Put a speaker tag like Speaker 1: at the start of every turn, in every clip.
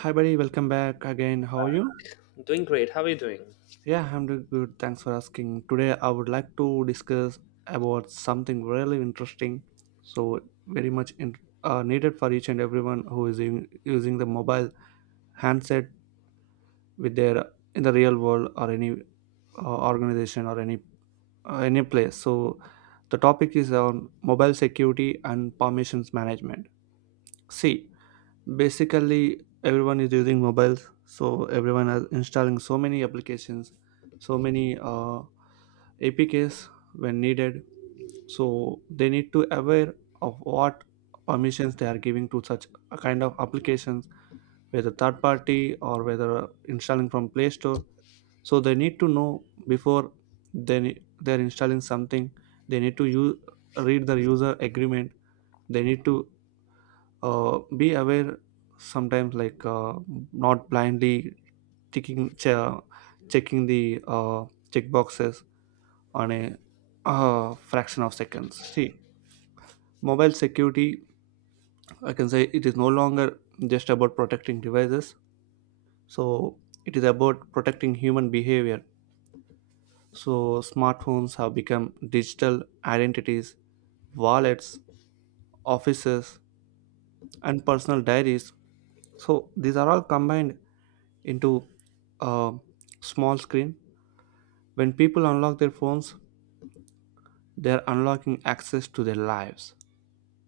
Speaker 1: Hi, buddy. Welcome back again. How are you?
Speaker 2: Doing great. How are you doing?
Speaker 1: Yeah, I'm doing good. Thanks for asking. Today, I would like to discuss about something really interesting. So, very much in, needed for each and everyone who is in, using the mobile handset with their in the real world or any organization or any place. So, the topic is on mobile security and permissions management. See basically everyone is using mobiles so everyone is installing so many applications so many apks when needed so they need to aware of what permissions they are giving to such a kind of applications whether third party or whether installing from play store so they need to know before they're installing something they need to use read the user agreement they need to be aware sometimes like not blindly checking che- checking the check boxes on a fraction of seconds see mobile security I can say it is no longer just about protecting devices so it is about protecting human behavior so smartphones have become digital identities, wallets, offices, and personal diaries so these are all combined into a small screen. When people unlock their phones, they're unlocking access to their lives.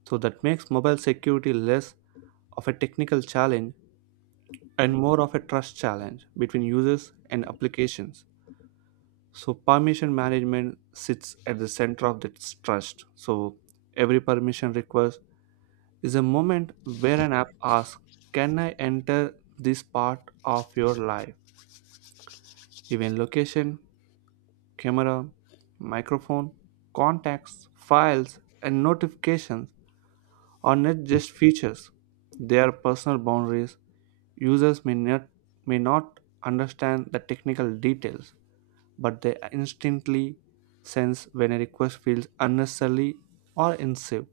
Speaker 1: So that makes mobile security less of a technical challenge and more of a trust challenge between users and applications. So permission management sits at the center of this trust. So every permission request is a moment where an app asks, can I enter this part of your life? Even location, camera, microphone, contacts, files, and notifications are not just features. They are personal boundaries. Users may not understand the technical details, but they instantly sense when a request feels unnecessary or invasive.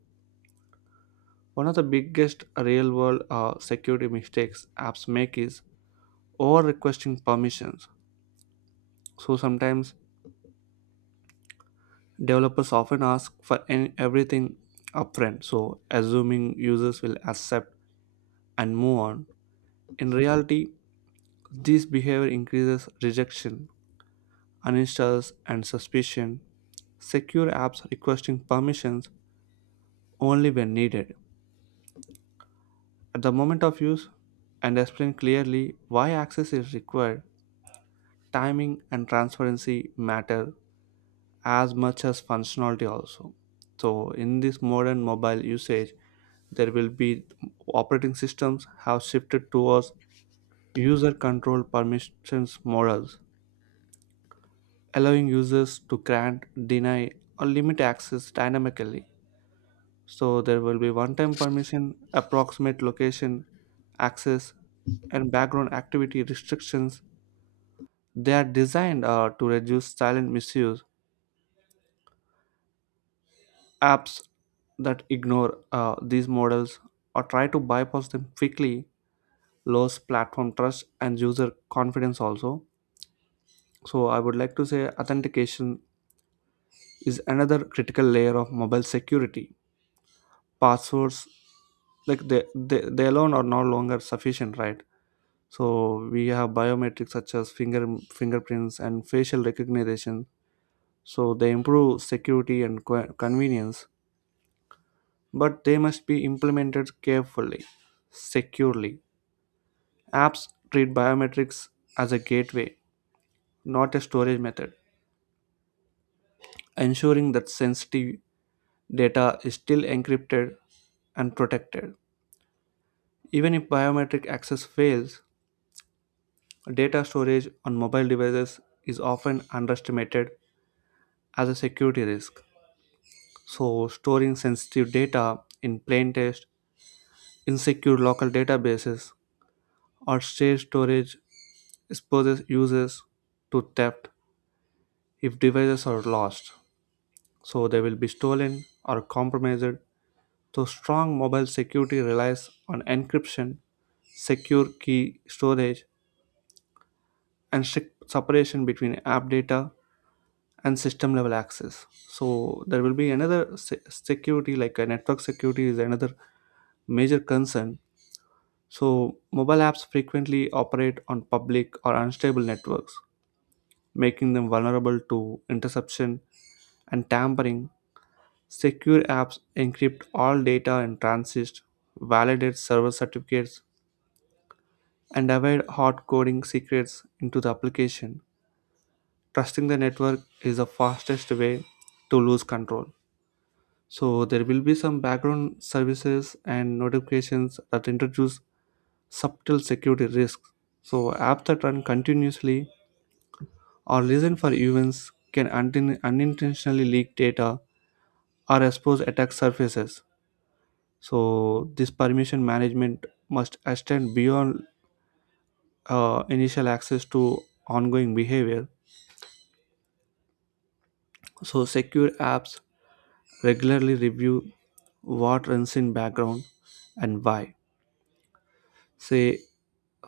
Speaker 1: One of the biggest real world security mistakes apps make is over requesting permissions. So sometimes developers often ask for everything upfront, so assuming users will accept and move on. In reality, this behavior increases rejection, uninstalls, and suspicion. Secure apps requesting permissions only when needed. At the moment of use, and explain clearly why access is required, timing and transparency matter as much as functionality also. So in this modern mobile usage, there will be operating systems have shifted towards user control permissions models allowing users to grant, deny, or limit access dynamically so there will be one time permission, approximate location access, and background activity restrictions they are designed to reduce silent misuse. Apps that ignore these models or try to bypass them quickly lose platform trust and user confidence also. So I would like to say authentication is another critical layer of mobile security. Passwords like they alone are no longer sufficient, right? So we have biometrics such as fingerprints and facial recognition. So they improve security and convenience, but they must be implemented carefully, securely. Apps treat biometrics as a gateway, not a storage method, ensuring that sensitive data is still encrypted and protected. Even if biometric access fails, data storage on mobile devices is often underestimated as a security risk. So, storing sensitive data in plain text, insecure local databases, or shared storage exposes users to theft if devices are lost. So, they will be stolen or compromised. So, strong mobile security relies on encryption, secure key storage, and strict separation between app data and system level access. So, there will be another security, like a network security, is another major concern. So, mobile apps frequently operate on public or unstable networks, making them vulnerable to interception and tampering. Secure apps encrypt all data in transit, validate server certificates, and avoid hard coding secrets into the application. Trusting the network is the fastest way to lose control. So there will be some background services and notifications that introduce subtle security risks. So apps that run continuously or listen for events can unintentionally leak data or expose attack surfaces. So this permission management must extend beyond initial access to ongoing behavior. So secure apps regularly review what runs in background and why. Say,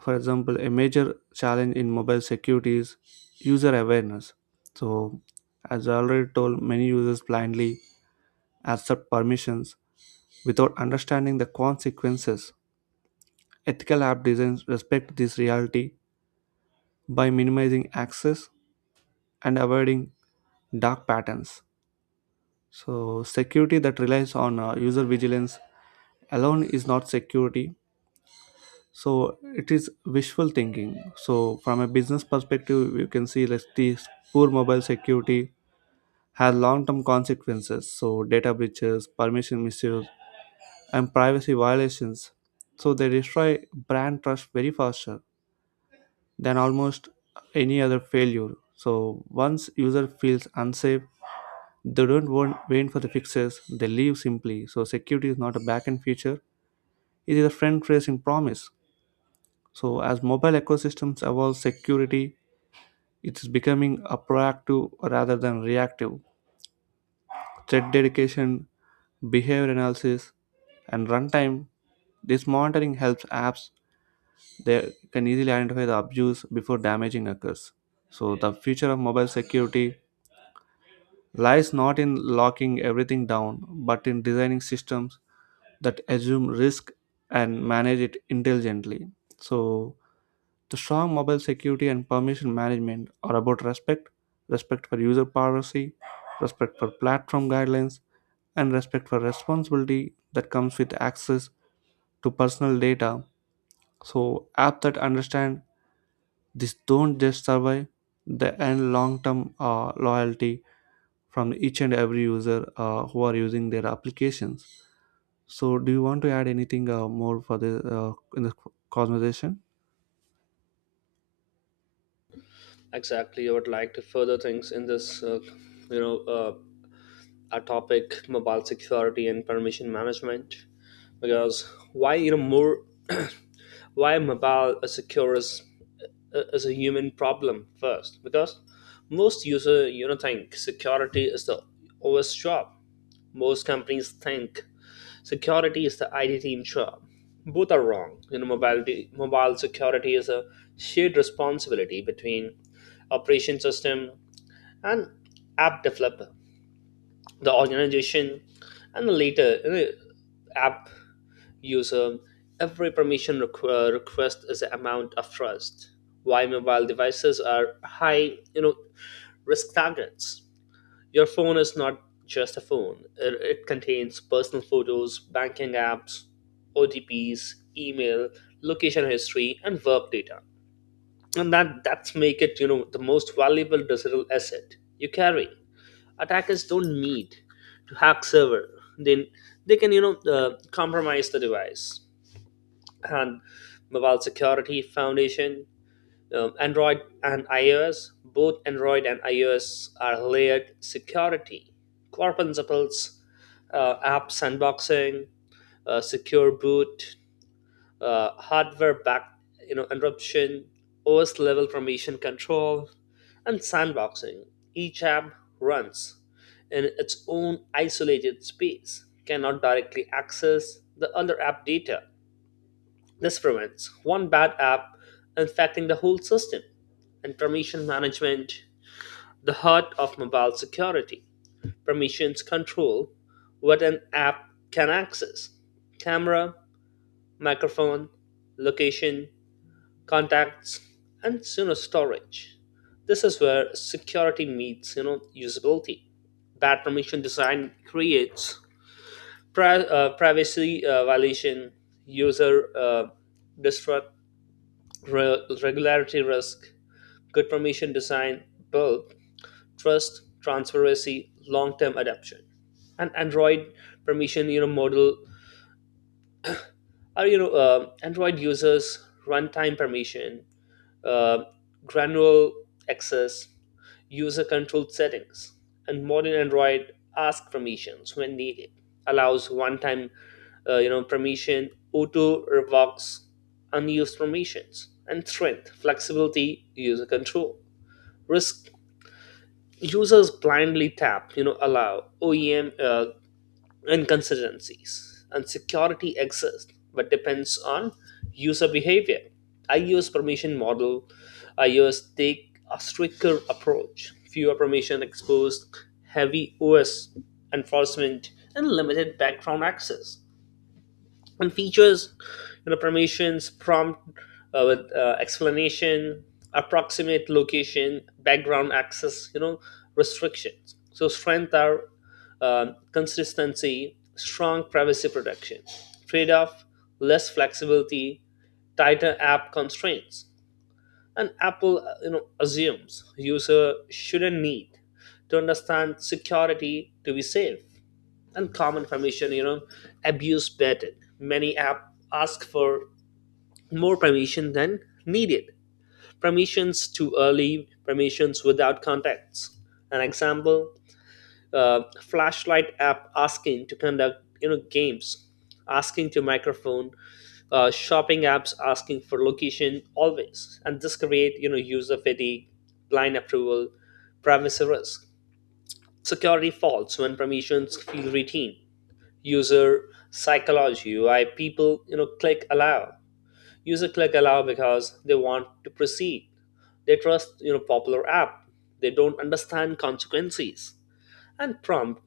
Speaker 1: for example, a major challenge in mobile security is user awareness. So, as I already told, many users blindly accept permissions without understanding the consequences. Ethical app designs respect this reality by minimizing access and avoiding dark patterns. So, security that relies on user vigilance alone is not security, so it is wishful thinking. So from a business perspective you can see that this poor mobile security has long-term consequences. So data breaches, permission misuse, and privacy violations, so they destroy brand trust very faster than almost any other failure. So once user feels unsafe they don't want, wait for the fixes they leave simply. So security is not a back-end feature, it is a friend tracing promise. So, as mobile ecosystems evolve, security it is becoming a proactive rather than reactive. Threat dedication, behavior analysis, and runtime. This monitoring helps apps they can easily identify the abuse before damaging occurs. So, the future of mobile security lies not in locking everything down, but in designing systems that assume risk and manage it intelligently. So, the strong mobile security and permission management are about respect, respect for user privacy, respect for platform guidelines, and respect for responsibility that comes with access to personal data. So apps that understand this don't just survive, they earn long-term loyalty from each and every user who are using their applications. So do you want to add anything more for the in the conversation?
Speaker 2: Exactly. I would like to further things in this, you know, uh, our topic, mobile security and permission management, because why you know more, why mobile is secure is a human problem first, because most user you know think security is the OS job. Most companies think security is the IT team job. Both are wrong. Mobile security is a shared responsibility between operation system, and app developer. The organization and later app user. Every request is an amount of trust. Why mobile devices are high, risk targets. Your phone is not just a phone. It contains personal photos, banking apps, OTPs, email, location history, and work data. And that's make it the most valuable digital asset you carry. Attackers don't need to hack server, then they can compromise the device. And mobile security foundation, Android and iOS, both Android and iOS are layered security, core principles, app sandboxing, secure boot, hardware back, interruption, OS level permission control and sandboxing. Each app runs in its own isolated space, cannot directly access the other app data. This prevents one bad app infecting the whole system. And permission management, the heart of mobile security. Permissions control what an app can access: camera, microphone, location, contacts, and storage. This is where security meets usability. Bad permission design creates privacy violation, user disrupt, regularity risk. Good permission design build trust, transparency, long-term adoption. And Android permission model are Android users runtime permission, uh, granular access, user-controlled settings, and modern Android asks permissions when needed, allows one-time, permission, auto revokes unused permissions, and strength, flexibility, user control. Risk: users blindly tap, allow. OEM inconsistencies and security exists but depends on user behavior. I use permission model, I use take a stricter approach, fewer permission exposed, heavy OS enforcement and limited background access, and features permissions prompt with explanation, approximate location, background access restrictions. So strength are uh, consistency, strong privacy protection. Trade-off: less flexibility, tighter app constraints. And Apple assumes user shouldn't need to understand security to be safe. And common permission abuse pattern: many app ask for more permission than needed, permissions too early, permissions without context. An example: flashlight app asking to conduct, games asking to microphone, shopping apps asking for location always. And this create user fatigue, blind approval, privacy risk, security faults when permissions feel routine. User psychology: why people click allow? User click allow because they want to proceed, they trust popular app, they don't understand consequences, and prompt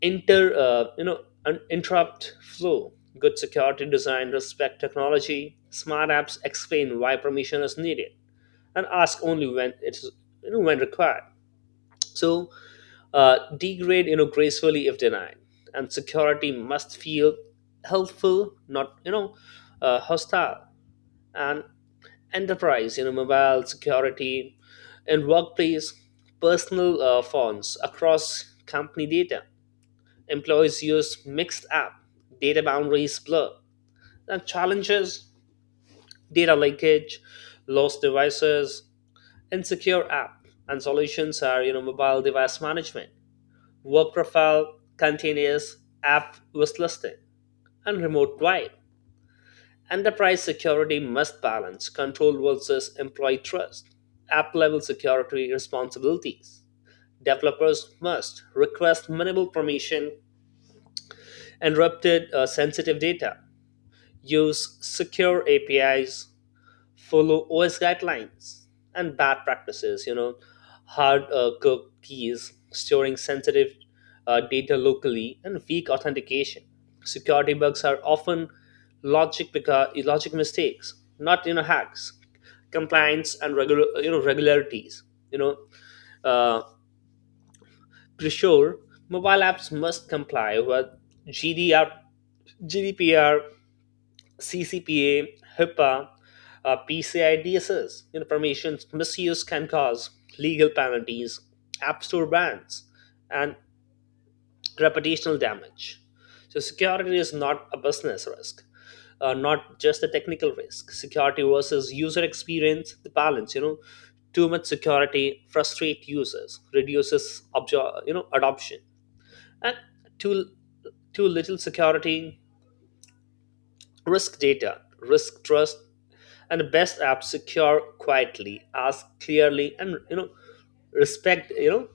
Speaker 2: inter you know an interrupt flow. Good security design respect technology. Smart apps explain why permission is needed, and ask only when it's when required. So degrade gracefully if denied. And security must feel helpful, not hostile. And enterprise mobile security in workplace: personal phones across company data, employees use mixed app, data boundaries blur. And challenges: data leakage, lost devices, insecure app. And solutions are mobile device management, work profile, continuous app was listing, and remote drive. Enterprise security must balance control versus employee trust. App level security responsibilities: developers must request minimal permission, encrypted sensitive data, use secure APIs, follow OS guidelines. And bad practices, hard cooked keys, storing sensitive data locally, and weak authentication. Security bugs are often logic, because logic mistakes, not hacks. Compliance and regular regularities, you know, uh, to ensure mobile apps must comply with GDR, GDPR, CCPA, HIPAA, PCI DSS. Information misuse can cause legal penalties, app store bans, and reputational damage. So security is not a business risk, not just a technical risk. Security versus user experience, the balance, too much security frustrate users, reduces adoption, and too too little security risk data, risk trust. And the best app secure quietly, ask clearly, and respect you know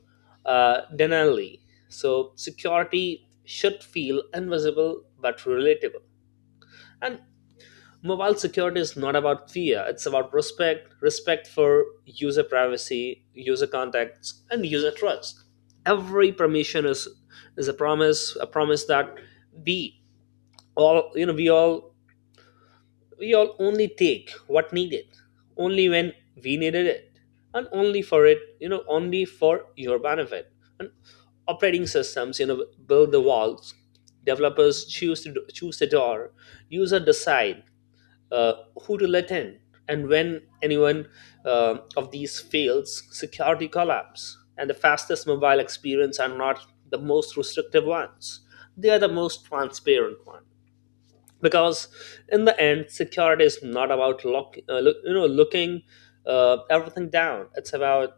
Speaker 2: uh, denially. So security should feel invisible but relatable. And mobile security is not about fear; it's about respect: respect for user privacy, user contacts, and user trust. Every permission is a promise that we all you know we all only take what needed, only when we needed it, and only for it, only for your benefit. And operating systems, build the walls. Developers choose the door. User decide, uh, who to let in, and when anyone of these fails, security collapse. And the fastest mobile experience are not the most restrictive ones; they are the most transparent ones, because in the end security is not about look, looking everything down. It's about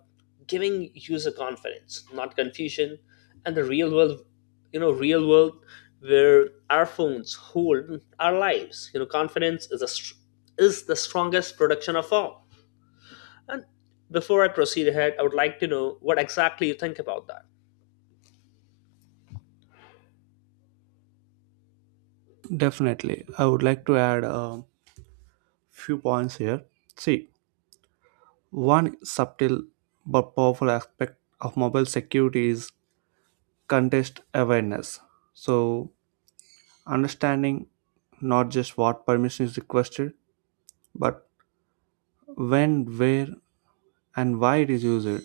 Speaker 2: giving user confidence, not confusion. And the real world, you know real world where our phones hold our lives, confidence is is the strongest production of all. And before I proceed ahead, I would like to know what exactly you think about that.
Speaker 1: Definitely, I would like to add few points here. See, one subtle but powerful aspect of mobile security is context awareness. So, understanding not just what permission is requested, but when, where, and why it is used.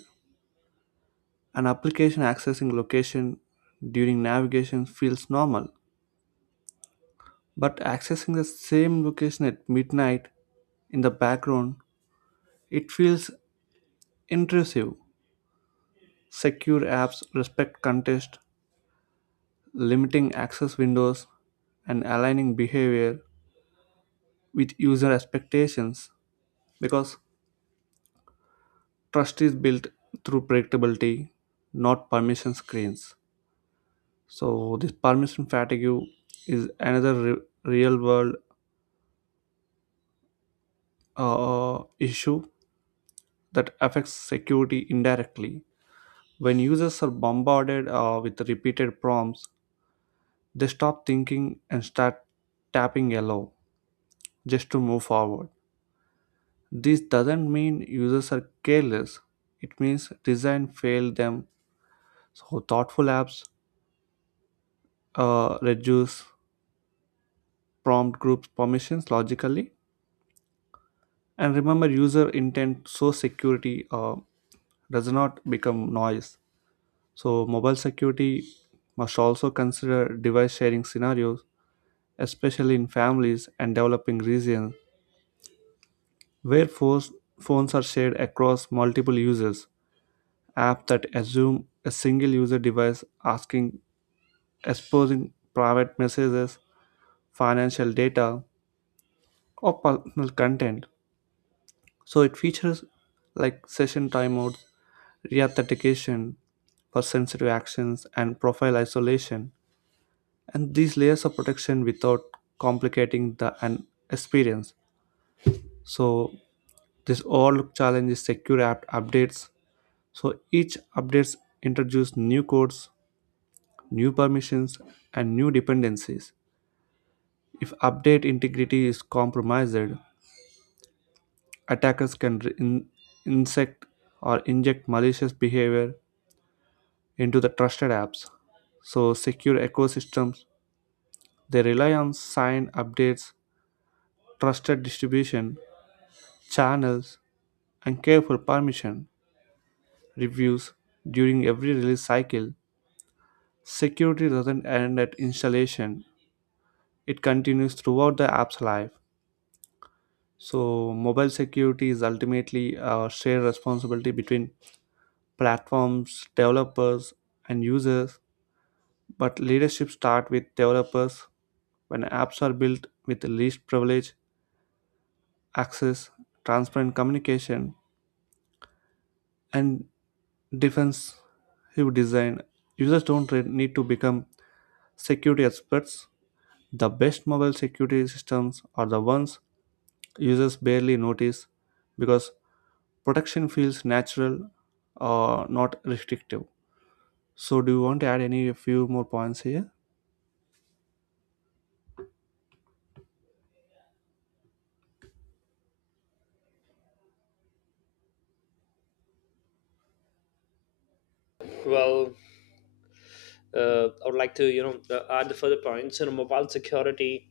Speaker 1: An application accessing location during navigation feels normal, but accessing the same location at midnight in the background, it feels intrusive. Secure apps respect context limiting access windows, and aligning behavior with user expectations because trust is built through predictability, not permission screens. So, this permission fatigue is another real world issue that affects security indirectly. When users are bombarded with repeated prompts, they stop thinking and start tapping allow just to move forward. This doesn't mean users are careless. It means design failed them. So thoughtful apps reduce prompt groups permissions logically. And remember user intent so security does not become noise. So mobile security must also consider device sharing scenarios, especially in families and developing regions where phones are shared across multiple users. Apps that assume a single user device asking exposing private messages, financial data, or personal content. So it features like session timeouts, reauthentication for sensitive actions, and profile isolation. And these layers of protection without complicating the an experience. So this all challenge is secure app updates. So each updates introduce new codes, new permissions, and new dependencies. If update integrity is compromised, attackers can insect or inject malicious behavior into the trusted apps. So, secure ecosystems they rely on signed updates, trusted distribution channels, and careful permission reviews during every release cycle. Security doesn't end at installation; it continues throughout the app's life. So, mobile security is ultimately a shared responsibility between platforms, developers, and users. But leadership starts with developers. When apps are built with the least privilege, access, transparent communication, and defensive design, users don't need to become security experts. The best mobile security systems are the ones users barely notice because protection feels natural or not restrictive. So, do you want to add any a few more points here?
Speaker 2: Well, I would like to add the further points. Mobile security,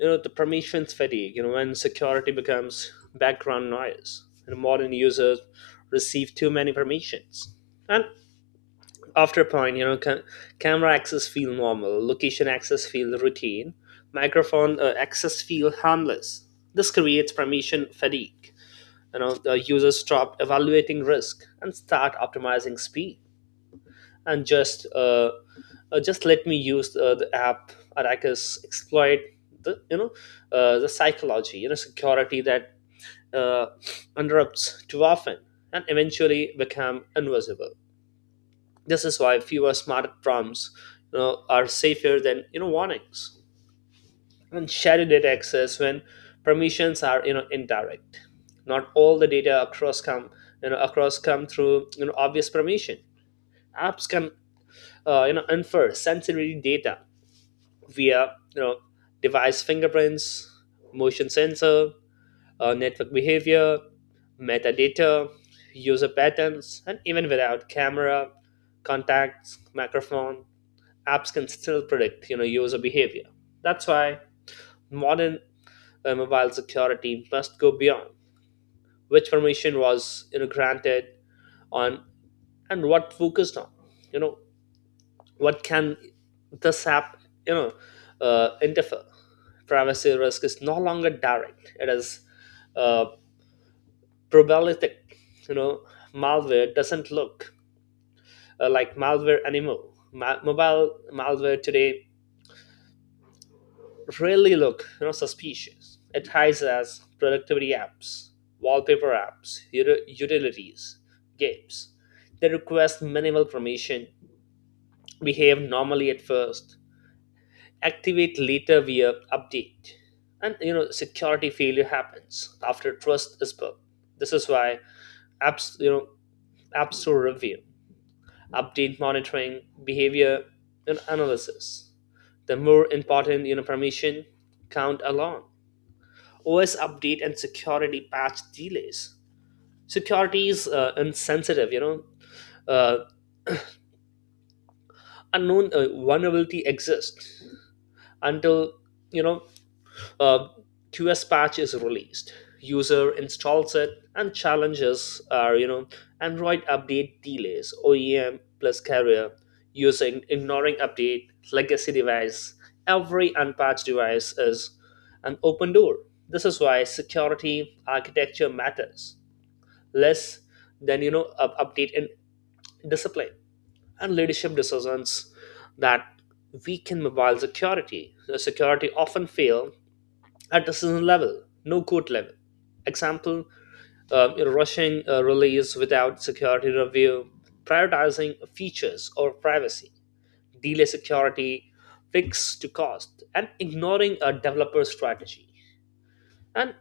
Speaker 2: the permissions fatigue, when security becomes background noise. Modern users receive too many permissions. And after a point, camera access feel normal, location access feel routine, microphone access feel harmless. This creates permission fatigue. The users stop evaluating risk and start optimizing speed, and just let me use the app or I can exploit the, the psychology. Security that uh, interrupts too often and eventually become invisible. This is why fewer smart prompts, are safer than warnings. And shared data access, when permissions are indirect, not all the data across come through obvious permission, apps can infer sensitivity data via, device fingerprints, motion sensor, network behavior, metadata, user patterns, and even without camera, contacts, microphone, apps can still predict user behavior. That's why modern mobile security must go beyond which permission was granted on, and what focused on, you know what can this app you know interfere. Privacy risk is no longer direct, it is uh, probabilistic. you know malware doesn't look like malware anymore. Mobile malware today really look suspicious. It hides as productivity apps, wallpaper apps, utilities, games. They request minimal permission, behave normally at first, activate later via update. And security failure happens after trust is built. This is why apps, app store review, update monitoring behavior, and analysis, the more important. Permission count alone, OS update and security patch delays, security is insensitive. Uh, unknown vulnerability exists until, you know a QS patch is released. User installs it, and challenges are, Android update delays, OEM plus carrier, using ignoring update, legacy device. Every unpatched device is an open door. This is why security architecture matters less than, update in discipline, and leadership decisions that weaken mobile security. The security often fail at the season level, no court level. Example: rushing a release without security review, prioritizing features or privacy, delay security, fix to cost, and ignoring a developer strategy. And,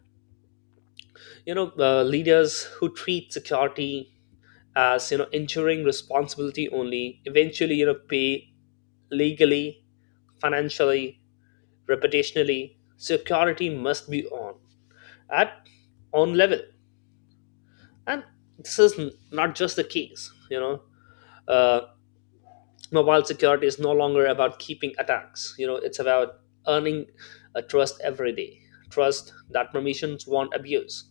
Speaker 2: leaders who treat security as, ensuring responsibility only, eventually pay legally, financially, reputationally. Security must be on, at on level. And this is not just the case, Uh, mobile security is no longer about keeping attacks. It's about earning a trust every day. Trust that permissions won't abuse,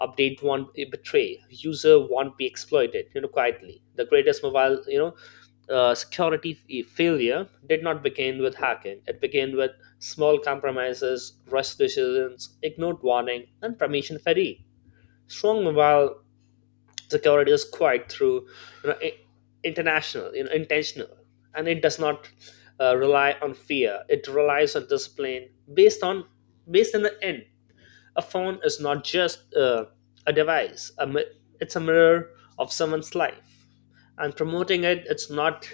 Speaker 2: update won't be betray, user won't be exploited, quietly. The greatest mobile, security failure did not begin with hacking. It began with small compromises, rush decisions, ignored warning, and permission fatigue. Strong mobile the security is quite through, you know, i- international, intentional, and it does not rely on fear, it relies on discipline based on, based on the end. A phone is not just a device it's a mirror of someone's life, and promoting it, it's not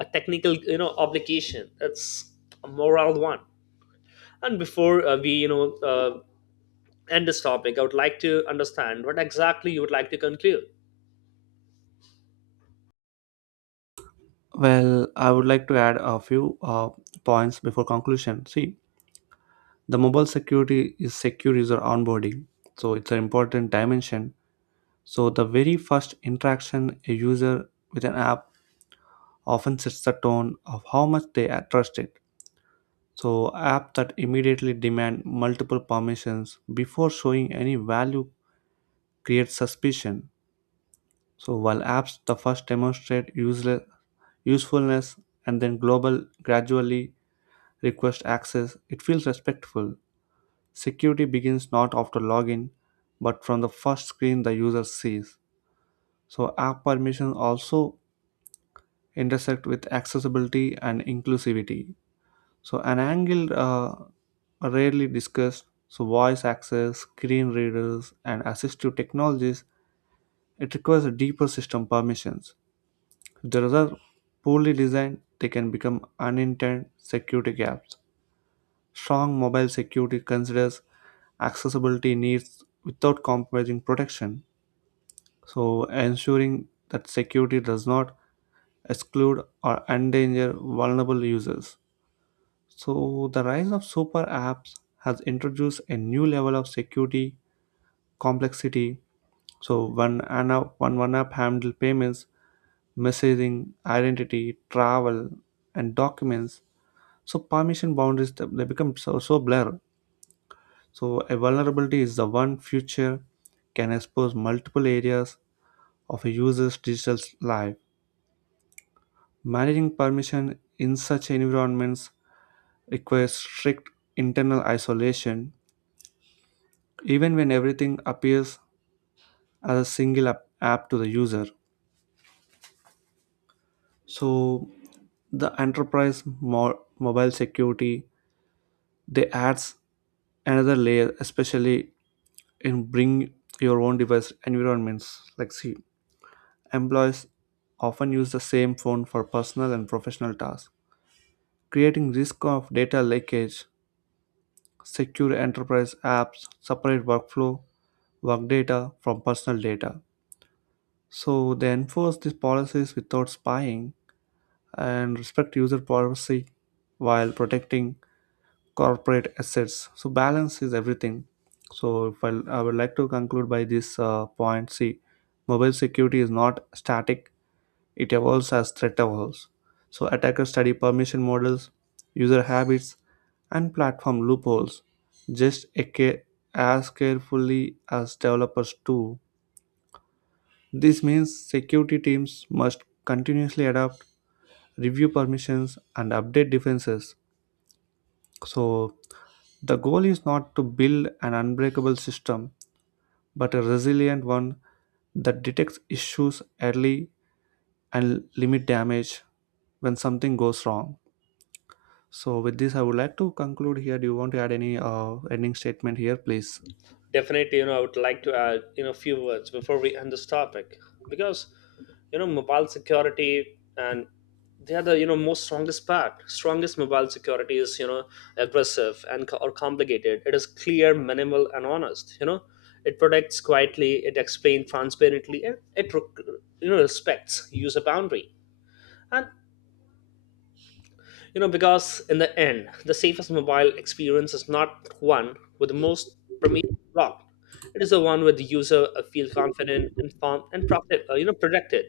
Speaker 2: a technical, obligation, it's a moral one. And before, we you know end this topic, I would like to understand what exactly you would like to conclude.
Speaker 1: Well, I would like to add a few points before conclusion. See, the mobile security is secure user onboarding so it's an important dimension. So the very first interaction a user with an app often sets the tone of how much they are trusted. So apps that immediately demand multiple permissions before showing any value create suspicion. So while apps the first demonstrate usefulness and then global gradually request access it feels respectful. Security begins not after login, but from the first screen the user sees. So app permissions also intersect with accessibility and inclusivity. So an angle rarely discussed, so voice access, screen readers, and assistive technologies, it requires deeper system permissions. If the results are poorly designed, they can become unintended security gaps. Strong mobile security considers accessibility needs without compromising protection, so ensuring that security does not exclude or endanger vulnerable users. So the rise of super apps has introduced a new level of security complexity. So when an app, when one app handles payments, messaging, identity, travel, and documents, so permission boundaries they become so blur. So a vulnerability is the one future can expose multiple areas of a user's digital life. Managing permission in such environments requires strict internal isolation, even when everything appears as a single app to the user. So the enterprise mobile security they adds another layer, especially in bring your own device environments. Like see, employees often use the same phone for personal and professional tasks, creating risk of data leakage. Secure enterprise apps separate workflow, work data from personal data. So they enforce these policies without spying and respect user privacy while protecting corporate assets. So balance is everything. So if I, I would like to conclude by this point. See, mobile security is not static. It evolves as threat evolves. So attackers study permission models, user habits, and platform loopholes just a ca- as carefully as developers do. This means security teams must continuously adapt, review permissions, and update defenses. So the goal is not to build an unbreakable system but a resilient one that detects issues early and limit damage when something goes wrong. So with this, I would like to conclude here. Do you want to add any ending statement here, please?
Speaker 2: Definitely, I would like to add, a few words before we end this topic, because, mobile security, and they are the, you know most strongest part strongest mobile security is, aggressive and co- or complicated, it is clear, minimal and honest. It protects quietly, it explains transparently, and it respects user boundary. And, because in the end, the safest mobile experience is not one with the most permission locked. It is the one where the user feel confident, informed, and protected. Protected.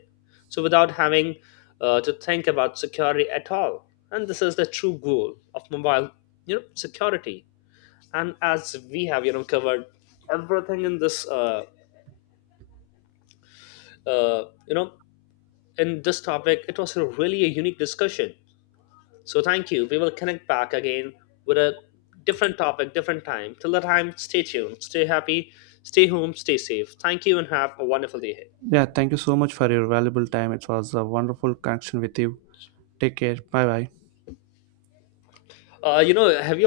Speaker 2: So without having to think about security at all. And this is the true goal of mobile, security. And as we have, covered everything in this, uh, you know, in this topic, it was a really a unique discussion. So thank you. We will connect back again with a different topic, different time. Till the time, stay tuned, stay happy, stay home, stay safe. Thank you, and have a wonderful day ahead.
Speaker 1: Yeah, thank you so much for your valuable time. It was a wonderful connection with you. Take care. Bye bye.
Speaker 2: Have you